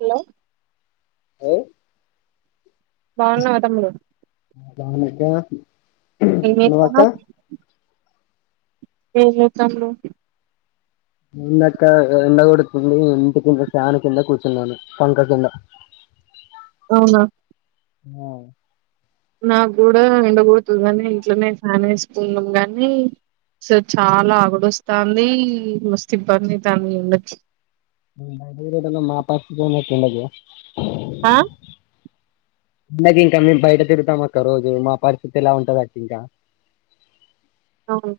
Hello పో బాగున్నావా తమ్ముడు దానక ఏట్నా [unintelligible] ఏ చిత్రం లో ఏందక్క ఎండ కొడుతుంది ఇంటి కింద ఫ్యాన్ కింద కూర్చున్నాను పంక కింద అవునా హ నాకు గూడా ఎండకొడుతుందని ఇంట్లోనే ఫ్యాన్ వేసుకున్నాం గానీ సర్ చాలా అగుడొస్తుందీ మస్తు ఇబ్బందయితాంది ఎండకి నేను బయలుదేరటల్లే మాపక్క ఉన్నట్టుండదే ఆ అందకి ఇంకా మేము బయట తిరుగుతాం అక్క రోజు మా పరిస్థితి ఎలా ఉంటది అక్కా ఇంకా అవును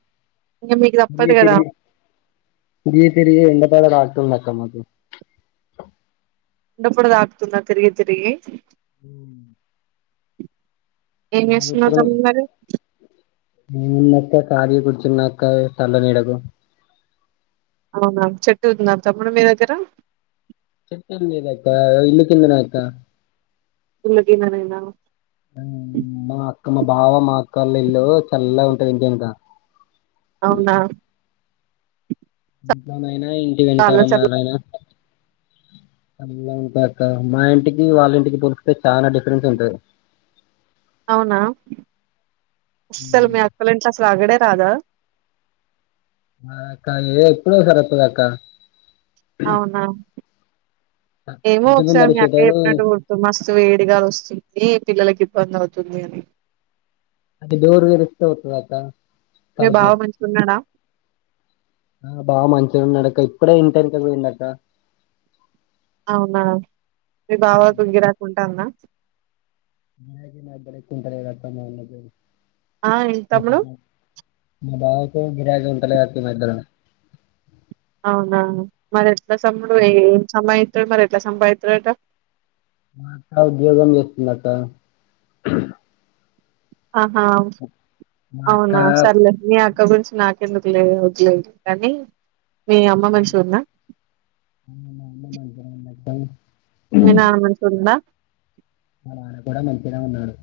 ఇంక మీకు గీ తప్పదు కదా తిరిగి గీ తిరిగి ఎంట పద రా తెల్ద్ అక్క మాకి ఉండప్పుడదా తాకుతుందా తిరిగి తిరిగి హ్మ్ ఏంచేస్తున్నావ్ తమ్మి మరి నేనక్కా ఖాళీగా కూర్చున్న అక్క సళ్ళ నీడకు అవునా చెట్టు ఉందా తమ్ముడు మీ దగ్గర చెట్టు ఉంది కదా అక్క ఇల్లి కిందన అక్క ఇళ్లకిందనేనా మా అక్క మా బావ మా అక్కళ్ళ ఇల్లు చల్ల ఉంటది ఇంటి ఎనక అవునాా ఇంట్లోనే అయినా ఇంటి వెనకాల మా నాయినా చల్లగా ఉంటక్క మా ఇంటికి వాళ్ళ ఇంటికి పోలిస్తే చాలా డిఫరెన్స్ ఉంటది అవునా ఇస్సలు ఉమ్. మీ అక్కల ఇంట్లా రాగడే రాధా మా అక్క ఏ ఎప్పుడు సారి వాత్తదాఅక్క అవునా ఏమో ఇంటి ఒకసారి ముందర మీ అక్క షెటరు చెప్పినట్టు గుర్తు మస్తు వేడి గాలి వస్తుంది పిల్లలకి ఇబ్బంది అవుతుంది అని అది డోరు తెరిస్తే వాస్తదక్కా మీ తలపు బావ మంచిగా ఉన్నాడా ఆ బావ మంచిగున్నాడక్క ఇప్పుడే ఇంటేనక పోయిందక్కా అవునా మీ బావ ఉమ్. తుంగి రాకుండా అన్నా మగ నాదా కుంటా ఆ ఏంటి [unintelligible] తమ్ముడు మ బా గిరాకి ఉంటలేదక్క ఈ మధ్యన అవునా మరి ఎట్లా [unintelligible] ఏం సమయ మరి ఎట్లా సంపాదిత్తడట మా అక్క ఉద్యోగం చేస్తుందక్క ఆహా మా అక్క అవునా సర్లే మీ అక్క గురించి నాకు ఎందుకులేదు లేదు కానీ మీ అమ్మ అ మంచిగా ఉందా అమ్మ మా అమ్మ మంచిగనే ఉందక్కా బా మీ నాన్న మంచిగున్నాడా మా నాన్న కూడా మంచినే ఉన్నాడు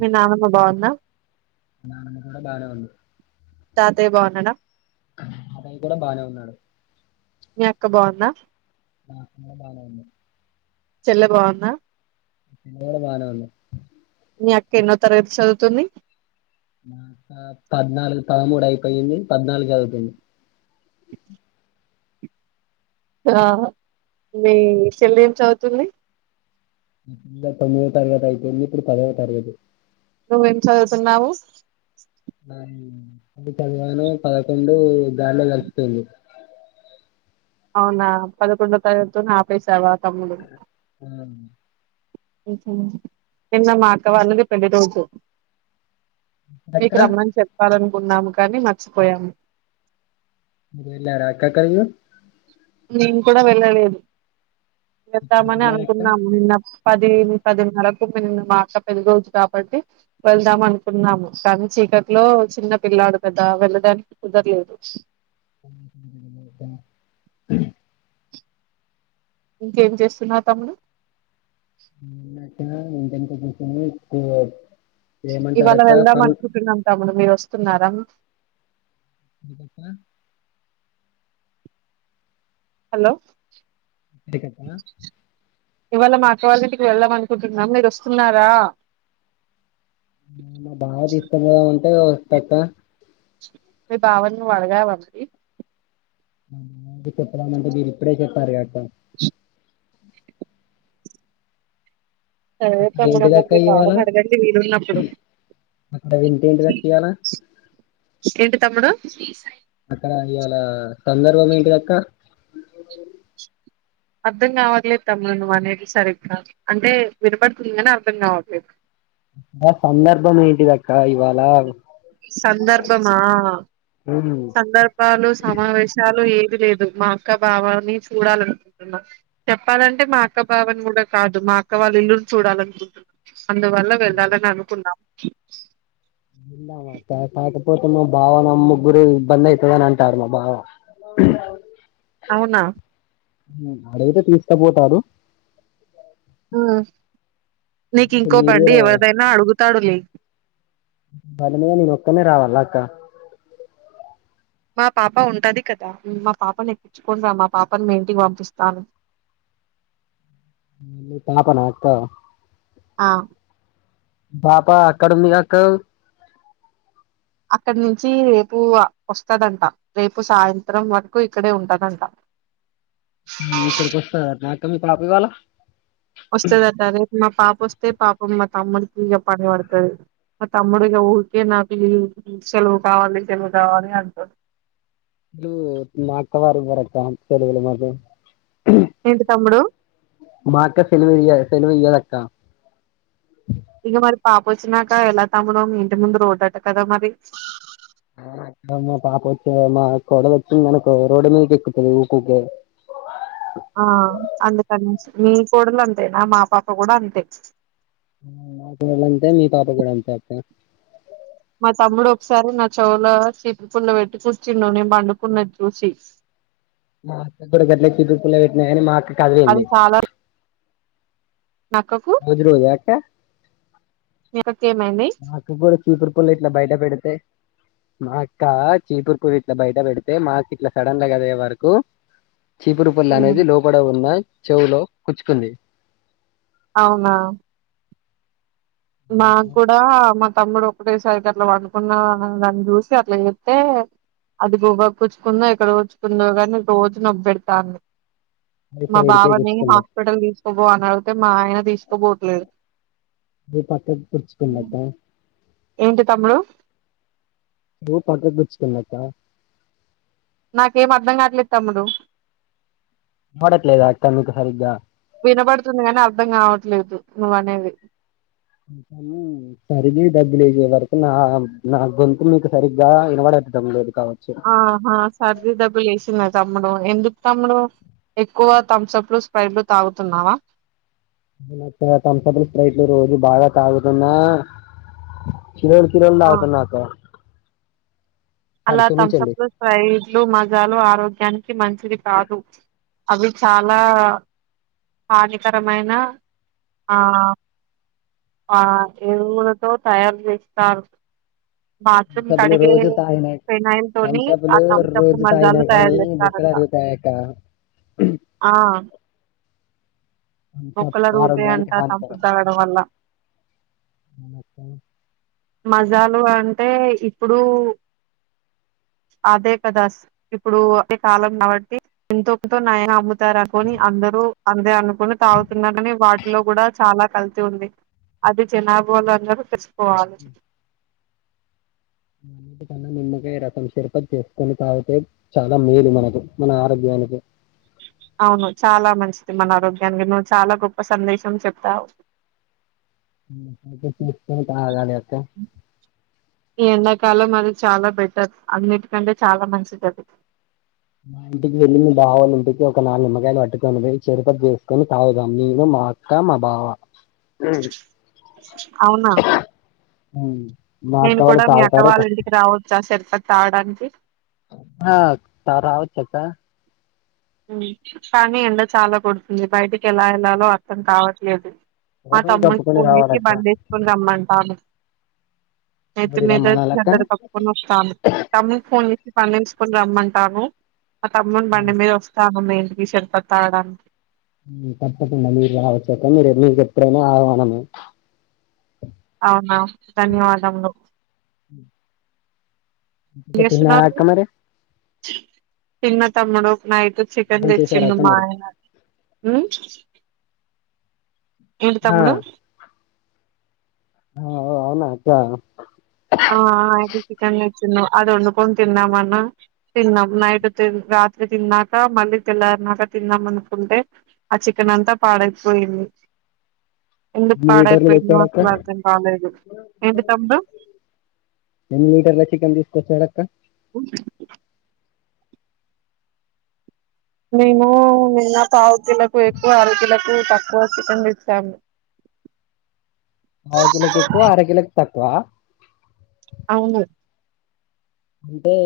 మీ నానమ్మ బాగుందా మా నాన్నమ్మ కూడా బానే ఉంది తాతయ్య బాన్నాడా అతని కూడా బానే ఉన్నాడు మీ అక్క బాగుందా నా కన్నా బానే ఉంది చెల బాగుందా చెలి కూడా బానే ఉంది మీ అక్క ఎన్నో తరగతి చదువుతుంది దకా పద్నాలుగు పదమూడు అయిపోయింది పద్నాలుగు అయిపోయింది ఆ మీ సెల్ ఏం చదువుతుంది ఇ తొమ్మిదో తరగతి అయిపోయింది ఇప్పుడు పదవో తరగతి నువ్వేం చదువుతున్నావు నా పది చదివాను పదకొండు గాల్లో కలిపిిపోయింది అవునా పదకొండ తాతు నా పై సవా ఆ నిన్న మాక్కవళ్ళది పెళ్ళి రోజు అక్క మీకు రమ్మని చెప్పాలం ఉన్నాము కానీ మర్చిపోయాము మేరెళ్ళర అక్క [inaudible] నేను కూడా వెళ్ళలేదు ఎక్కడికి వెళ్దామని వెళ్ళారు అక్క అనుకున్నాము నిన్న పది పదిన్నరకు మ మా అక్క పెళ్లి రోజు కాబట్టి వెళ్దాం అనుకున్నాము కానీ చీకట్లో చిన్న పిల్లాడు కదా వెళ్ళడానికి కుదరలేదు హమ్ ఇంకేం చేస్తున్నావ్ తమ్ముడు [unintelligible] ఇండిన్ [unintelligible] ఇవాళ వెళ్దాం అనుకుంటున్నాం తముడు మీరు వ వస్తున్నార ఇకప్ప [inaudible] హలో ఎ కట్టా ఇవాళ మా అక్క వాళ్ళ ఇంటికి వెళ్దాం అనుకుంటున్నాం మీరు వస్తున్నారా మా బావ నీ తీసుకొని పోమన్ [inaudible] మీ బావనీ నువు అడగావా అబ్ చెప్పదామంటే మీరు ఇప్పుడే చెప్పారు గా అక చి స అ అదే అక్కడ తమ్ముడు మరి మీ ఏంటిదక్క బావ ఇవాళ న అడగండి వీలు ఉన్నప్పుడు అక్కడ వింత ఏంటిదక్క ఇయ్యాల తమ్ముడు అక్కడ ఇవాళ సందర్భం ఏంటిదక్క అర్థం కావలేదు తమ్ము నువ్వు అనేది సరిగ్గా అంటే వినపడుతుంది కానీ అర్థం కావట్లేదు ఆ సందర్భం ఏంటిద అక్క ఇవాళ సందర్భమా సందర్భాలు సమావేశాలు ఏ లేదు మా అక్క భావాని చూడాలనుకుంటున్నా చెప్పాలంటే మా అక్క బావని కూడా కాదు మా అక్క వాళ్ళ ఇల్లుని చూడాలనుకుంటున్నా అందువల్ల వెళ్ళాలని అనుకున్నాం చె ఇలామాట పాట పో మా భావ నమ్ ముగ్గురు బందైతదని అంటారు మా భావ అవునా అడయితే తీస్కపోతాడు నీకు ఇంకో మీరు బండి కూడా ఎవరిదైనా అడుగుతు తడులి వాళమని నేన్నొక్కనే రావాల్నా అక్క మా పాప ఉంటది కదా మా పాపను ఎక్కించుకుంట రా మా పాపని మీ ఇంటికి పంపిస్తాను మీ పాపనా అక్క ఆ బాపా అక్కడ ఉందిగా అక్కో అక్కడ నుంచి రేపు వస్తదంట రేపు సాయంత్రం వరకు ఇక్కడే ఉంటదంట ఇక్కడికి వస్తదా అక్క మీ పాప ఇవ్వాలా వస్తుందట రేపు మా పాప వస్తే పాప మత్త తమ్ముడికి ఇక పని పడుతుంది ఆ తమ్ముడిగా ఊరికే నాకు సెలవు కావాలి సెలవు కావాలి అంటారు ఇ మా అక్కవారు ఉన్నారు అక్క చెలిలు మాధ ఏంటి తమ్ముడు మా అక్క సేలివడియ సెల్వియదక్కా ఇంక మరి పాప వచ్చినాక ఎలా తమ్ముడూ ఇంటి ముందు రోడ్ అట కదా మరి మా పాప వచ్చే మా కోడలు వచ్చింది అనుకో రోడ్డు మీదకి ఎక్కుతుంది ఊకుకే ఆ అందుకని మీ కోడలు అంతేనా మా పాప కూడా అంతే మాకు అంతే మీ పాప కూడా అంతే అక్క చిటుకుళ పెట్టి కూర్చీలోని బండుకున్నది చూసి మా అక్క కూడా గడ్లకికు పెట్న్నాయి అ మా కదిలింది అది చాలా మీ అక్కకు రోజు రోజా అక్క మీ అక్కకి ఏమైంది మాకు కూడా చూపర్ పుల్ల ఇట్లా బయట పెడతేయి మా అక్క చీపూరు కూ ఇట్లా బయట పెడితే మాకు ఇట్లా సడన్ లా కదా వరకు చీపురు పల్ళ అనేది లోపడ ఉన్నా చెవులో కుచ్చుకుంది అవునా మాకు కూడా మా తమ్ముడు ఒకటేసరికి అట్ల వండుకున్న దాన్ని చూసి అట్లా చేత్తే అది గోబ కూచ్చుకుందో ఎక్కడ కూచ్చుకుందో కాని రోజు నొప్పెడుతాంది అది మా సైడ్కే బావని గుచ్చుకుంది హాస్పిటల్ తీసుకు ఓనర్ తో మా ఆయన తీస్ త బోట్లేదు కుర్చ్చుకున్నట ఏంటి తమ్ముడు ఓ పక్క కుచ్చుకున్నక్క నాకేం అర్ధం కాట్లే తమ్ముడు వినపడట్లేదా అక్క మీకు సరిగా ఉహు నువ్వ అనేవి సరిది డబ్బులు్యే వరకు నా నా గొంతు మీకు సరిగ్గా వినబడట్టాం లేదు కావచ్చు ఆహా సర్దిీ దబి చేసిందా తమ్ ఎందుకు తమ్ముడు ఎక్కువ థమ్స్ అప్లు స్ప్రైడ్లు తాగుతున్నావా [unintelligible] థమ్సప్లు స్ప్రైట్లు రోజు బాగా తాగుతున్నా చివరికి నీళ్ళు ఆ తాగుతున్న అక్కా అలా థమ్సప్లు స్ప్రైట్లు మజాలు ఆరోగ్య గ్యానికి మంచిది కాదు అవి చాలా కార్యకరమైన ఆ ఆ ఎరువులతో తయారు చేస్తారు బాత్రూమ్ థమ్సప్లు కడిగే రోజు తాగిన ఫినాయిల్ తోని ఆ థమ్సప్లు థమ్సప్లు రోజు తాగిన మజాలు తయారు కానీ బొక్కలు చేస్తారంట అరుగుతాయక్కా ఆ థమ్సప్ మొక్కలు ఆరోగ్యానికి అరుగుతాయంట థమ్సప్ హానికరం తాగడం వల్ల మజాలు అంటే ఇప్పుడు అదే కదా ఇప్పుడు అదే కాలం కాబట్టి ఇంతోంతో నయా అ తారా కొని అందరూ అంతే అను తాగుతున్నారని వాటిలో కూడా చాలా కల్తీ ఉంది అది జనాభా వాళ్ళందరూ తెలుసుకోవాలి అన్నిటికన్నా నిమ్మకాయ రసం సిరపది చేసుకొని తాగితే చాలా మేలు మనకి మన ఆరోగ్యానికి అవును చాలా మంచిది మన ఆరోగ్యానికి నువ్వు చాలా గొప్ప సందేశం చెప్తావు తాగాలి ఐతే [unintelligible] ఈ ఎండాకాలం అది చాలా బెటర్ అన్నిటికంటే చాలా మంచిదది మా ఇంటికి వెళ్ళి మీ బావోళ్ళింటికి ఒక నాలుగు నిమ్మకాయలు పట్టుకొని పోయి చెరుపతి చేసుకొని తాగుతం నేను మా అక్క మా బావ అవునా ఉమ్. మా అక్క నేను వాళ్ళు కూడా మీ అక్కా తాగుతారో వాళ్ళ ఇంటికి రావచ్చా సర్ అది తాగడానికి ఆ రావచ్చక్కా కానీ ఎండ చాలా కొడుతుంది బయటికి ఎలా వెళ్లాలో అర్థం కావట్లేదు మా ఎవరు తమ్మునికి కప్పుకొని ఫోన్ చేసి రావాలక్క బండి వేసుకుని రమ్మంటాను ఐతే ఎవరి మీద రమ్మనాలక్క దగ్గర [unintelligible] హద్ద పకుస్తా ఫోన్ పండించుకుని రమ్మంటాను ఆ తమ్ముం బండి మీద వస్తుం మేందుకిషర్పతవడానా తప్పకుండా మీరు రావచ్చక మీరు మీకు ఎప్పుడనా ఆవానము అవునా ధన్యవాదములు తిన్నారా అక్క మరి చిన్న తమ్ముడు నైట్ చికెన్ ఫోన్ చేశారా అక్క తెచ్చిడుమ్ మా మీరు ఆయన ఏంటి ఆ, తమ్ముడు ఆవు ఆవు అవునా అక్క ఆ ఆ [unintelligible] వచ్చన్నా అది వండుకొని తిన్నామ అన్నా తిన్నాం నైట్ త ఎందుకు ఎన్ని లీటర్లు పాడయిపోయిందో తెచ్చాడక్క అసలు అర్థం కాలేదు ఏంటి తమ్ముడు ఎన్ని లీటర్ల చికెన్ తీసుకొచ్చాడక్క కొ మేను నేన్న కా [unintelligible] కు తకువ చికెన్ తెచ్చాం పావుకిలోకి ఎక్కువ అర కిలోకి తక్ వ అవును అంటే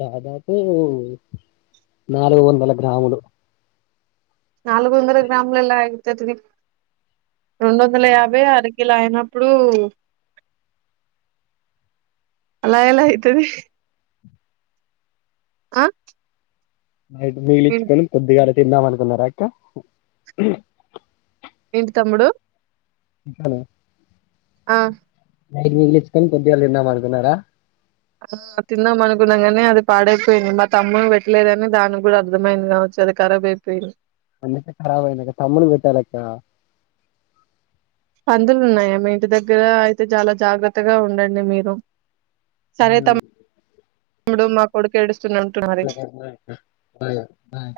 దాదాపు నాలుగు వందల గ్రాములు నాలుగు వందర గ్రామ్లలా ఆయితేతిది రెండు వందల యాభై ఆరు ఇలా అయినప్పుడు అలా ఎలా అయితది ఆ నైట్ మిగిలి ఇచ్చుకుని కొద్దిగా లే తిందాం అనుకున్నారా అక్క ఏంటి తమ్ముడు ఆ నైట్ మీగిలీచ్చుకొని పొద్దుగాల తిందాం అనుకున్నారా ఆ తిన్నాం అనుకున్నాం కానీ అది పాడైపోయింది మా తమ్మునికి పెట్టలేదని దానికి కూడా అర్థమైంది కావచ్చు అది ఖరాబ్ అయిపోయింది అందుక కఖరాబ్ అన్నాక తమ్ముడు పెట్టాలా అక్క పందులు ఉన్నాయా మీ ఇంటి దగ్గర అయితే చాలా జాగ్రత్తగా ఉండండి మీరు హూ ఇడు మాకొడుకు ఏడు బై బై